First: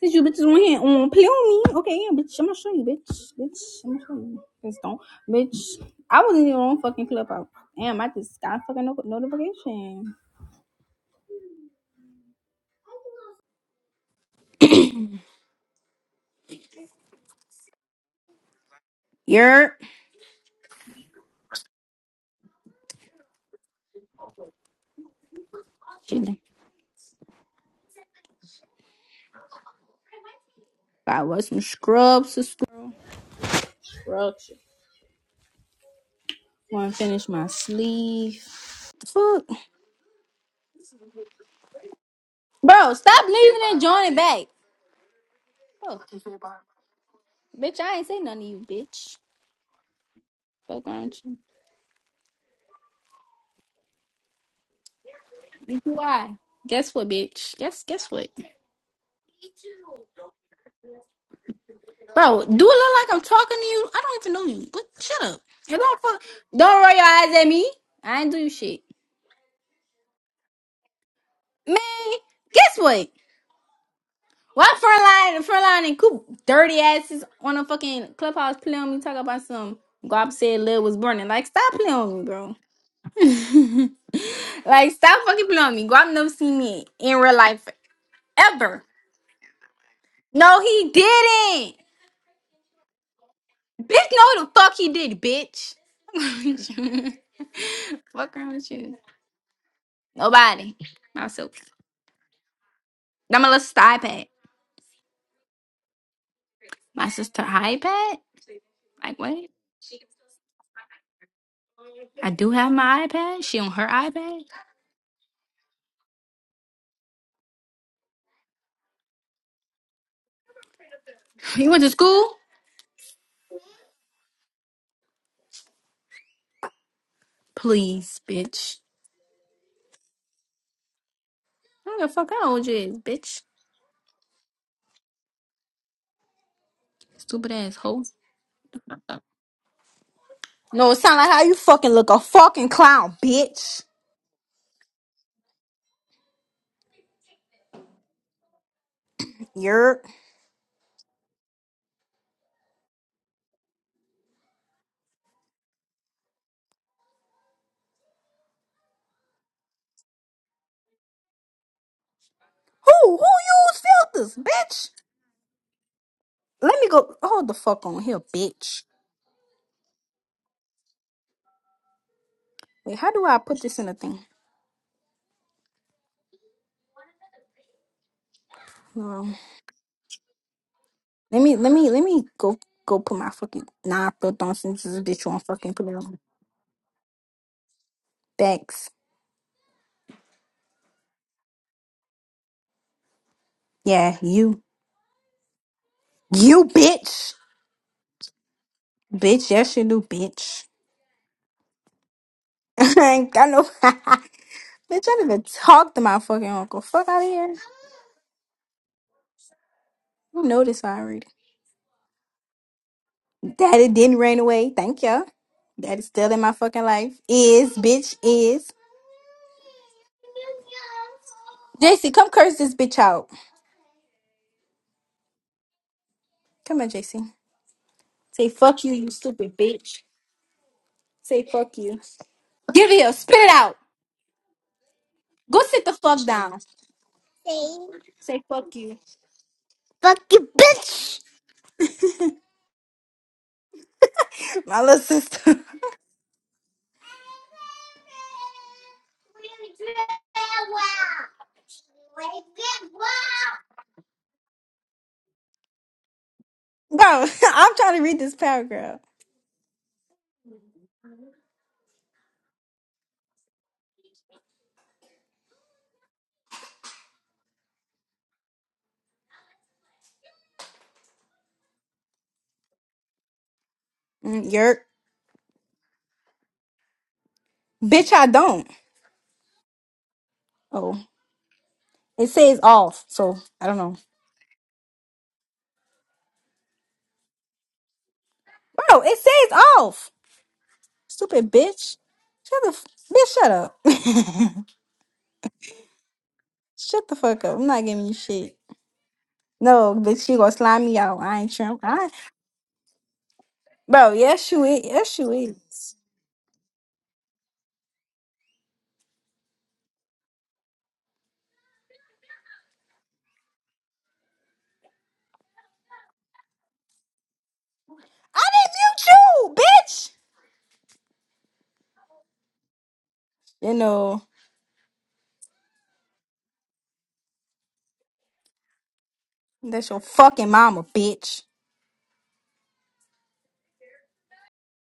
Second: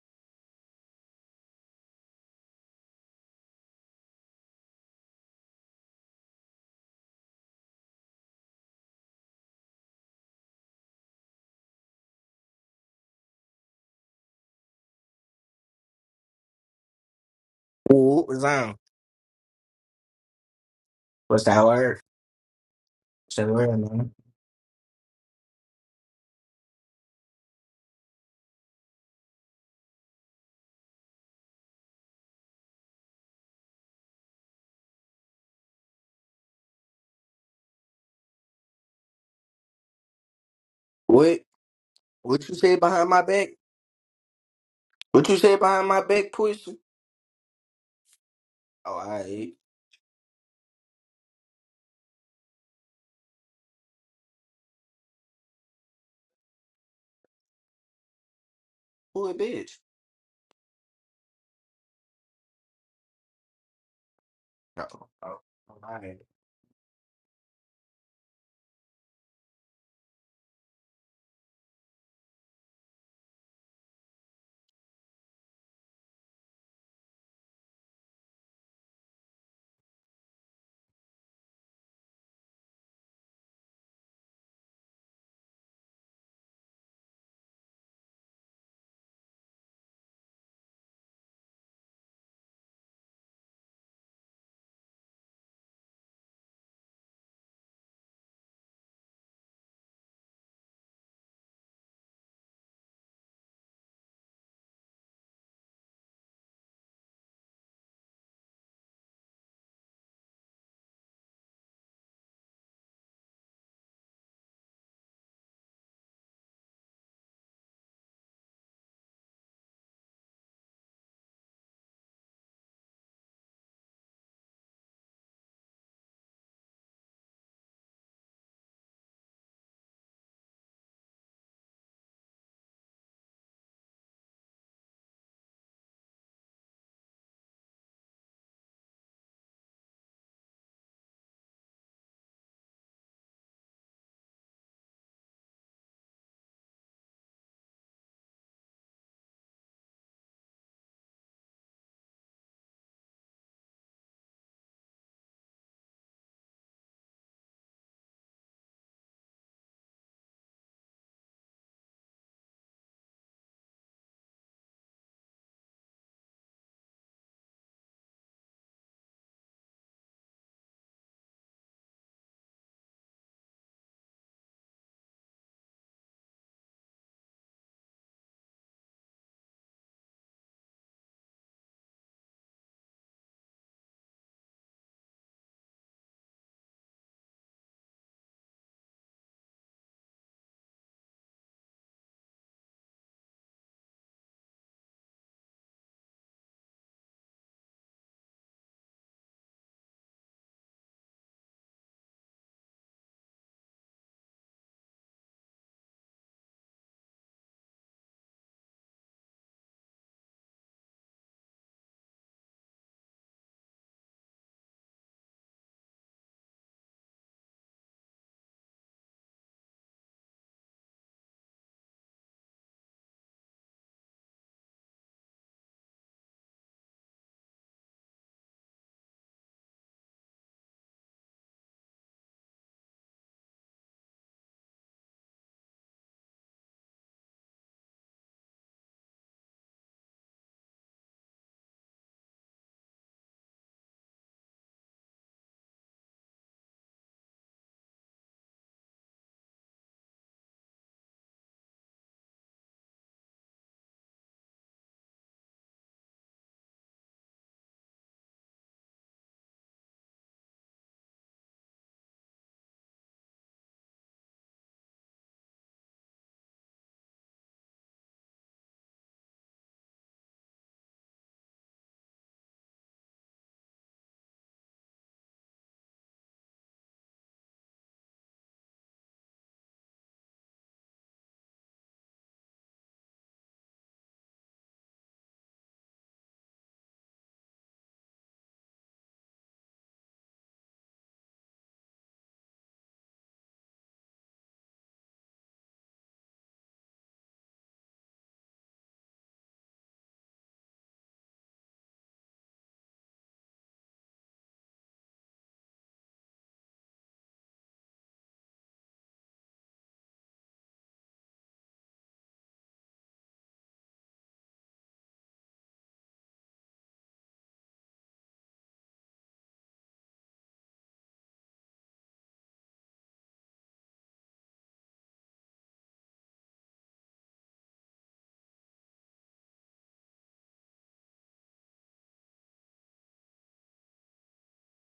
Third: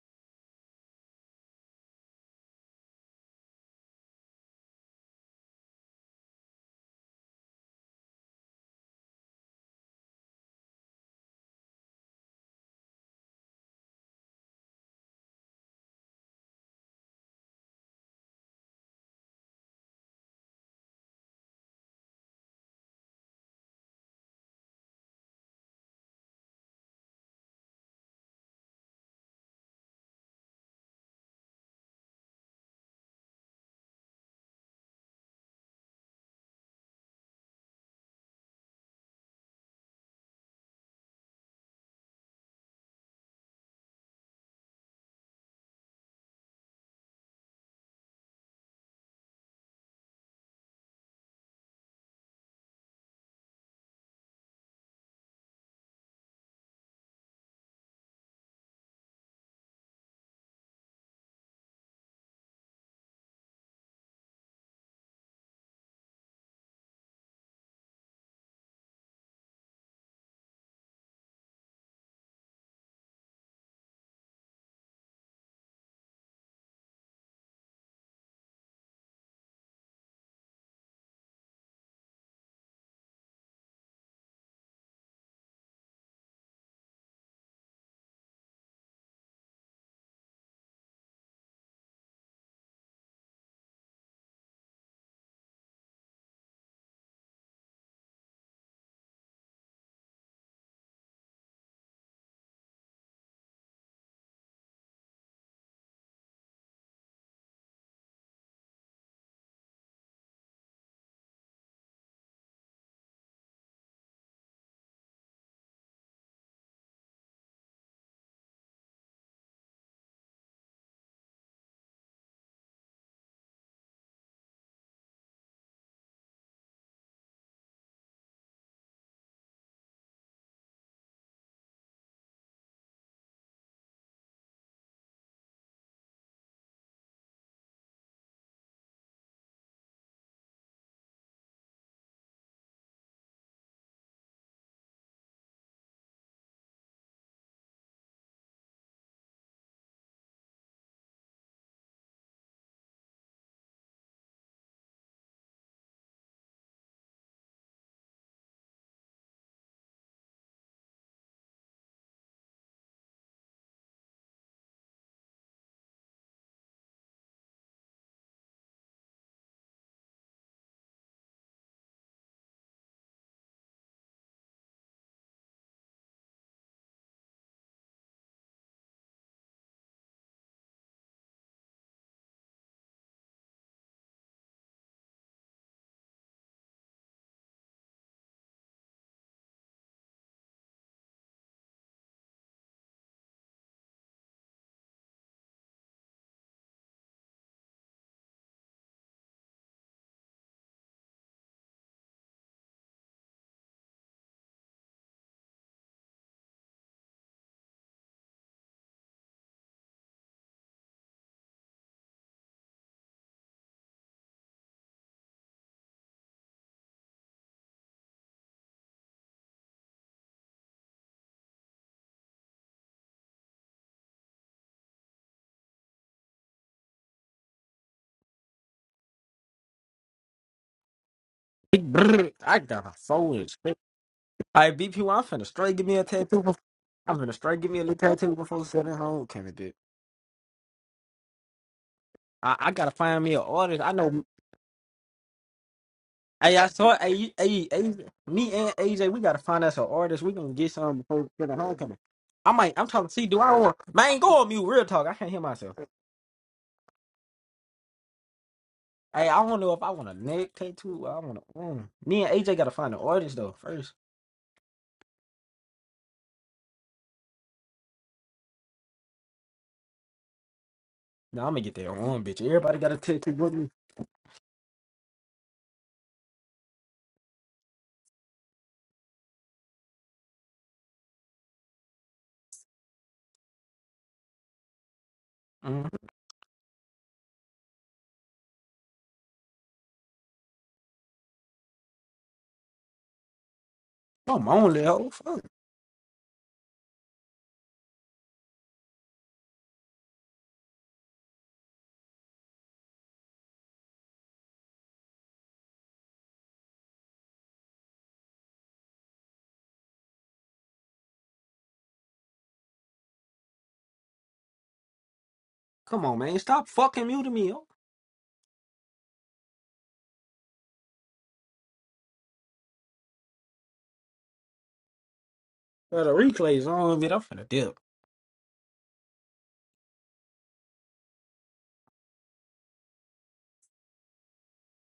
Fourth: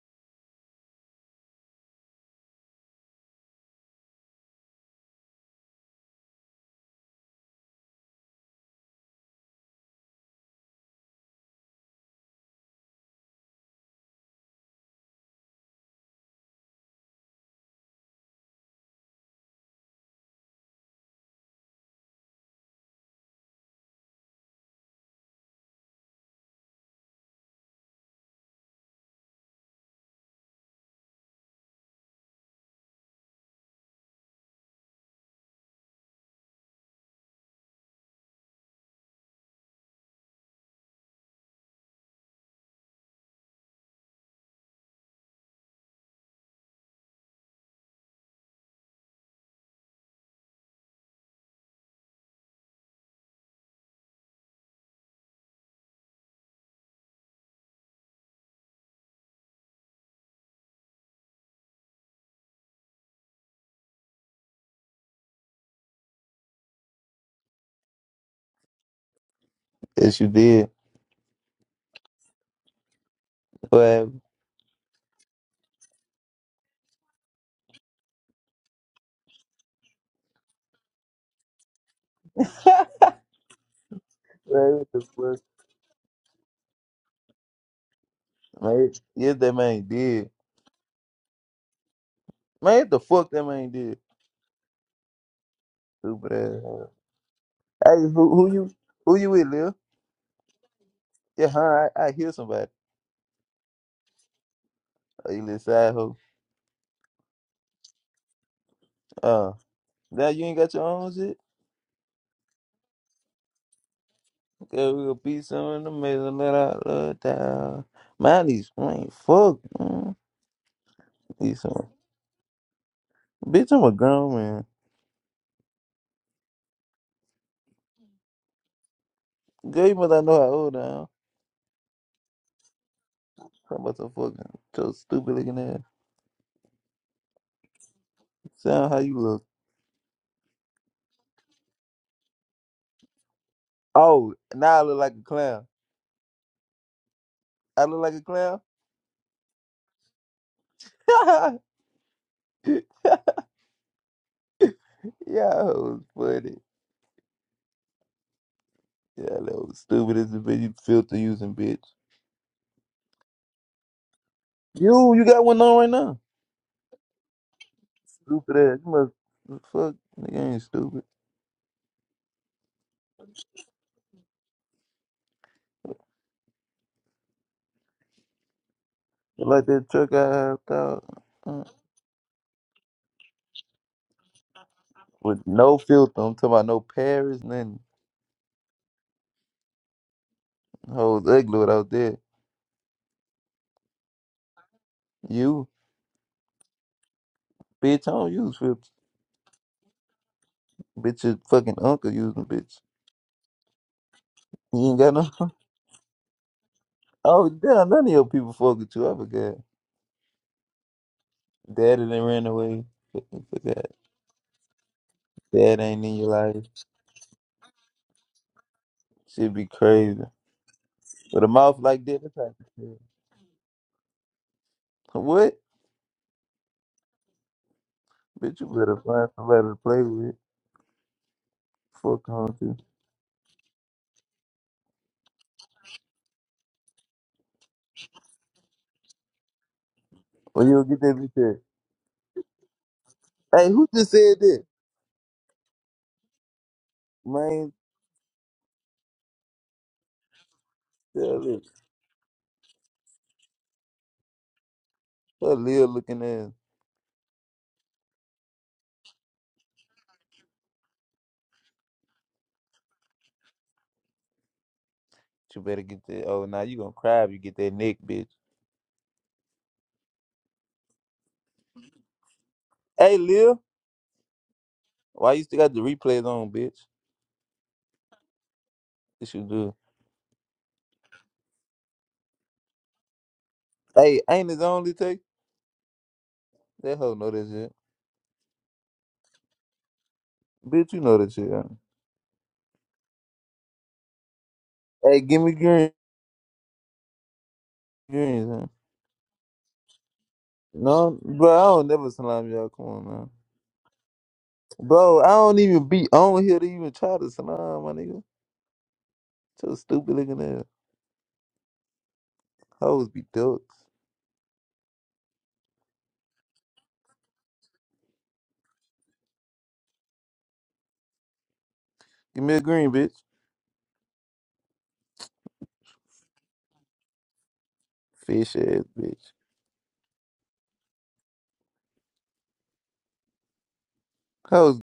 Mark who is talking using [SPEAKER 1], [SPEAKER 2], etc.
[SPEAKER 1] Since you bitches on here on play on me, okay, yeah, bitch, I'm gonna show you, bitch, bitch, I'm gonna show you. Just don't, bitch. I wasn't even on fucking clubhouse. Damn, I just got a fucking no- notification.
[SPEAKER 2] Ooh, Zion.
[SPEAKER 1] You're
[SPEAKER 2] What's that word? What's that word, man?
[SPEAKER 1] I was some scrubs, some scrubs. Want to finish my sleeve? fuck.
[SPEAKER 2] What? What you say
[SPEAKER 1] Bro,
[SPEAKER 2] behind my
[SPEAKER 1] stop
[SPEAKER 2] back?
[SPEAKER 1] leaving and joining back.
[SPEAKER 2] What you say behind
[SPEAKER 1] Oh,
[SPEAKER 2] my back, Pussy.
[SPEAKER 1] bitch, I ain't say nothing to you,
[SPEAKER 2] Oh,
[SPEAKER 1] bitch.
[SPEAKER 2] I.
[SPEAKER 1] Fuck aren't you? Why? Guess what, bitch? Guess guess what?
[SPEAKER 2] Who a bitch?
[SPEAKER 1] Bro, do it look like I'm talking to you? I don't even know you. But
[SPEAKER 2] No.
[SPEAKER 1] shut up.
[SPEAKER 2] Oh,
[SPEAKER 1] And don't
[SPEAKER 2] alright.
[SPEAKER 1] fuck- don't roll your eyes at me. I ain't do you shit.
[SPEAKER 3] Yes, you did.
[SPEAKER 1] Man, guess what?
[SPEAKER 3] Well,
[SPEAKER 1] Why frontline frontline and Coop dirty asses on a fucking clubhouse playing on me talking about some Gob said Lil was burning. Like stop playing on me, bro.
[SPEAKER 3] man, what
[SPEAKER 1] like
[SPEAKER 3] the
[SPEAKER 1] stop
[SPEAKER 3] fuck?
[SPEAKER 1] fucking playing on me. Guap never seen me in real life ever.
[SPEAKER 3] Man, yes, that man did.
[SPEAKER 1] No, he didn't.
[SPEAKER 3] Man, what the fuck that man did?
[SPEAKER 1] Bitch, no the fuck he did, bitch.
[SPEAKER 3] Stupid ass. Hey, who,
[SPEAKER 1] Fuck
[SPEAKER 3] who
[SPEAKER 1] around with
[SPEAKER 3] you
[SPEAKER 1] you.
[SPEAKER 3] who you with, Lil?
[SPEAKER 1] Nobody.
[SPEAKER 3] Yeah,
[SPEAKER 1] Myself.
[SPEAKER 3] huh? I, I hear somebody.
[SPEAKER 1] I'm a little sister iPad.
[SPEAKER 3] Oh, you little side hoe.
[SPEAKER 1] My sister iPad? Like what?
[SPEAKER 3] Uh, now you ain't got your own shit?
[SPEAKER 1] I do have my iPad. She on her iPad.
[SPEAKER 3] Yeah, we gonna beat some in the middle of that love down. Man, these man, fuck. Mm, need
[SPEAKER 1] You went
[SPEAKER 3] some.
[SPEAKER 1] to school?
[SPEAKER 3] Bitch, I'm a grown man.
[SPEAKER 1] Please, bitch.
[SPEAKER 3] Girl, you must not know how old I am.
[SPEAKER 1] I don't give a fuck how old you is, bitch.
[SPEAKER 3] Talking about some fucking so stupid looking ass.
[SPEAKER 1] Stupid ass hoe.
[SPEAKER 3] Sound how you look.
[SPEAKER 1] No, it sound like how you fucking look a fucking clown, bitch.
[SPEAKER 3] Oh, now I look like a clown. I look like a clown.
[SPEAKER 1] You're
[SPEAKER 3] yeah, that was funny. Yeah, that was stupid as a bitch. You filter using bitch.
[SPEAKER 1] who who use filters, bitch?
[SPEAKER 3] You, you got one on right now.
[SPEAKER 1] Let me go hold the fuck on here,
[SPEAKER 3] Stupid ass.
[SPEAKER 1] bitch.
[SPEAKER 3] You must fuck. Nigga ain't stupid.
[SPEAKER 1] Wait, how do I put this in a thing? No.
[SPEAKER 3] You like that truck I have out
[SPEAKER 1] Let me
[SPEAKER 3] uh,
[SPEAKER 1] let me let me go go put my fucking nah filth on since this bitch won't
[SPEAKER 3] with
[SPEAKER 1] fucking
[SPEAKER 3] no
[SPEAKER 1] put it on.
[SPEAKER 3] filter. I'm talking about no Paris, nothing.
[SPEAKER 1] Thanks.
[SPEAKER 3] Hoes ugly without that.
[SPEAKER 1] Yeah, you
[SPEAKER 3] You,
[SPEAKER 1] you bitch.
[SPEAKER 3] bitch, I don't use filters.
[SPEAKER 1] Bitch, yes you do, bitch.
[SPEAKER 3] Bitch, your fucking uncle using bitch.
[SPEAKER 1] I ain't got no bitch, I
[SPEAKER 3] You ain't got
[SPEAKER 1] didn't
[SPEAKER 3] no.
[SPEAKER 1] even talk to my fucking uncle. Fuck out of
[SPEAKER 3] Oh
[SPEAKER 1] here.
[SPEAKER 3] damn, none of your people fuck with you. I forgot.
[SPEAKER 1] You know this already.
[SPEAKER 3] Daddy done ran away. Fucking
[SPEAKER 1] That
[SPEAKER 3] Forgot.
[SPEAKER 1] it didn't rain away. Thank you.
[SPEAKER 3] Dad
[SPEAKER 1] That
[SPEAKER 3] ain't
[SPEAKER 1] is
[SPEAKER 3] in your
[SPEAKER 1] still in my
[SPEAKER 3] life.
[SPEAKER 1] fucking life. Is bitch is.
[SPEAKER 3] Shit be crazy. With a mouth like
[SPEAKER 1] JC,
[SPEAKER 3] that,
[SPEAKER 1] come
[SPEAKER 3] that's like
[SPEAKER 1] curse this
[SPEAKER 3] shit.
[SPEAKER 1] bitch out.
[SPEAKER 3] What?
[SPEAKER 1] Come on, JC. Say
[SPEAKER 3] Bitch, you
[SPEAKER 1] fuck you,
[SPEAKER 3] better
[SPEAKER 1] you
[SPEAKER 3] find
[SPEAKER 1] stupid
[SPEAKER 3] somebody to play
[SPEAKER 1] bitch.
[SPEAKER 3] with.
[SPEAKER 1] Say fuck
[SPEAKER 4] Big
[SPEAKER 1] you.
[SPEAKER 3] Fuck
[SPEAKER 4] brr,
[SPEAKER 3] on
[SPEAKER 4] I
[SPEAKER 3] to.
[SPEAKER 4] got
[SPEAKER 1] Give
[SPEAKER 4] a
[SPEAKER 1] it up.
[SPEAKER 4] soul
[SPEAKER 1] Spit
[SPEAKER 4] in.
[SPEAKER 1] it out.
[SPEAKER 4] shit. All right, BP, well, I'm finna
[SPEAKER 1] Go
[SPEAKER 4] straight
[SPEAKER 1] sit
[SPEAKER 4] give
[SPEAKER 1] the
[SPEAKER 4] me a
[SPEAKER 1] fuck
[SPEAKER 4] tattoo.
[SPEAKER 1] down.
[SPEAKER 4] Before, I'm finna straight give me a new tattoo
[SPEAKER 1] Say
[SPEAKER 4] before
[SPEAKER 1] fuck
[SPEAKER 4] sitting
[SPEAKER 1] you.
[SPEAKER 4] home, Kevin. Did
[SPEAKER 1] Fuck you,
[SPEAKER 3] When you get that
[SPEAKER 1] bitch.
[SPEAKER 3] bitch at?
[SPEAKER 4] I, I gotta find me an
[SPEAKER 3] Hey,
[SPEAKER 4] artist?
[SPEAKER 3] who
[SPEAKER 4] I
[SPEAKER 3] just
[SPEAKER 4] know.
[SPEAKER 3] said that?
[SPEAKER 1] My little sister.
[SPEAKER 4] Hey, I saw. Hey, you- hey,
[SPEAKER 3] Man,
[SPEAKER 4] hey, me and AJ, we gotta find us an artist. We gonna get some before
[SPEAKER 3] tell
[SPEAKER 4] sitting
[SPEAKER 3] it.
[SPEAKER 4] home, Kevin. I might. I'm talking. See, do I want? Man, go on mute. Real talk. I can't hear
[SPEAKER 3] What
[SPEAKER 4] myself.
[SPEAKER 3] Lil looking ass.
[SPEAKER 1] Bro, I'm trying to read this paragraph.
[SPEAKER 4] Hey, I don't know if I want a neck tattoo. Or I want to. arm. Me and AJ gotta find an artist though first.
[SPEAKER 3] You better get that. Oh, now you gonna cry if you get that neck, bitch.
[SPEAKER 4] Now I'm gonna get that on, bitch. Everybody got a
[SPEAKER 3] Hey,
[SPEAKER 4] tattoo with
[SPEAKER 3] Lil.
[SPEAKER 4] me.
[SPEAKER 1] Mm, Yerk.
[SPEAKER 3] Why you still got the replays on, bitch?
[SPEAKER 1] Bitch, I don't.
[SPEAKER 3] This you do.
[SPEAKER 1] Oh. It says off, so I don't know.
[SPEAKER 3] Hey, ain't his only take?
[SPEAKER 4] hmm
[SPEAKER 3] That hoe know that shit.
[SPEAKER 1] Bro, it says off.
[SPEAKER 3] Bitch, you know that shit.
[SPEAKER 1] Stupid
[SPEAKER 3] Huh?
[SPEAKER 1] bitch. Shut the f- bitch, shut up.
[SPEAKER 4] I'm only hoe.
[SPEAKER 3] Hey,
[SPEAKER 4] Fuck.
[SPEAKER 3] give me green.
[SPEAKER 1] shut the fuck up. I'm not giving you
[SPEAKER 3] Green.
[SPEAKER 1] shit.
[SPEAKER 3] huh?
[SPEAKER 1] No, bitch, you gonna slime me
[SPEAKER 3] No,
[SPEAKER 1] out. I
[SPEAKER 3] bro,
[SPEAKER 1] ain't
[SPEAKER 3] I
[SPEAKER 1] trim.
[SPEAKER 3] don't
[SPEAKER 1] I
[SPEAKER 3] never salam y'all. Come on, man.
[SPEAKER 1] bro, yes you is. Yes
[SPEAKER 3] Bro, I
[SPEAKER 1] you
[SPEAKER 3] don't even
[SPEAKER 1] is.
[SPEAKER 3] be on here to even try to salam, my nigga. So stupid looking ass. Hoes be ducks.
[SPEAKER 4] Come on, man. Stop fucking muting me. Oh,
[SPEAKER 1] I didn't mute you, bitch!
[SPEAKER 3] Give me a green, bitch.
[SPEAKER 1] You know,
[SPEAKER 4] the replays on, man. I'm finna dip.
[SPEAKER 3] Fish ass, bitch.
[SPEAKER 1] that's your fucking mama, bitch.
[SPEAKER 3] Hoes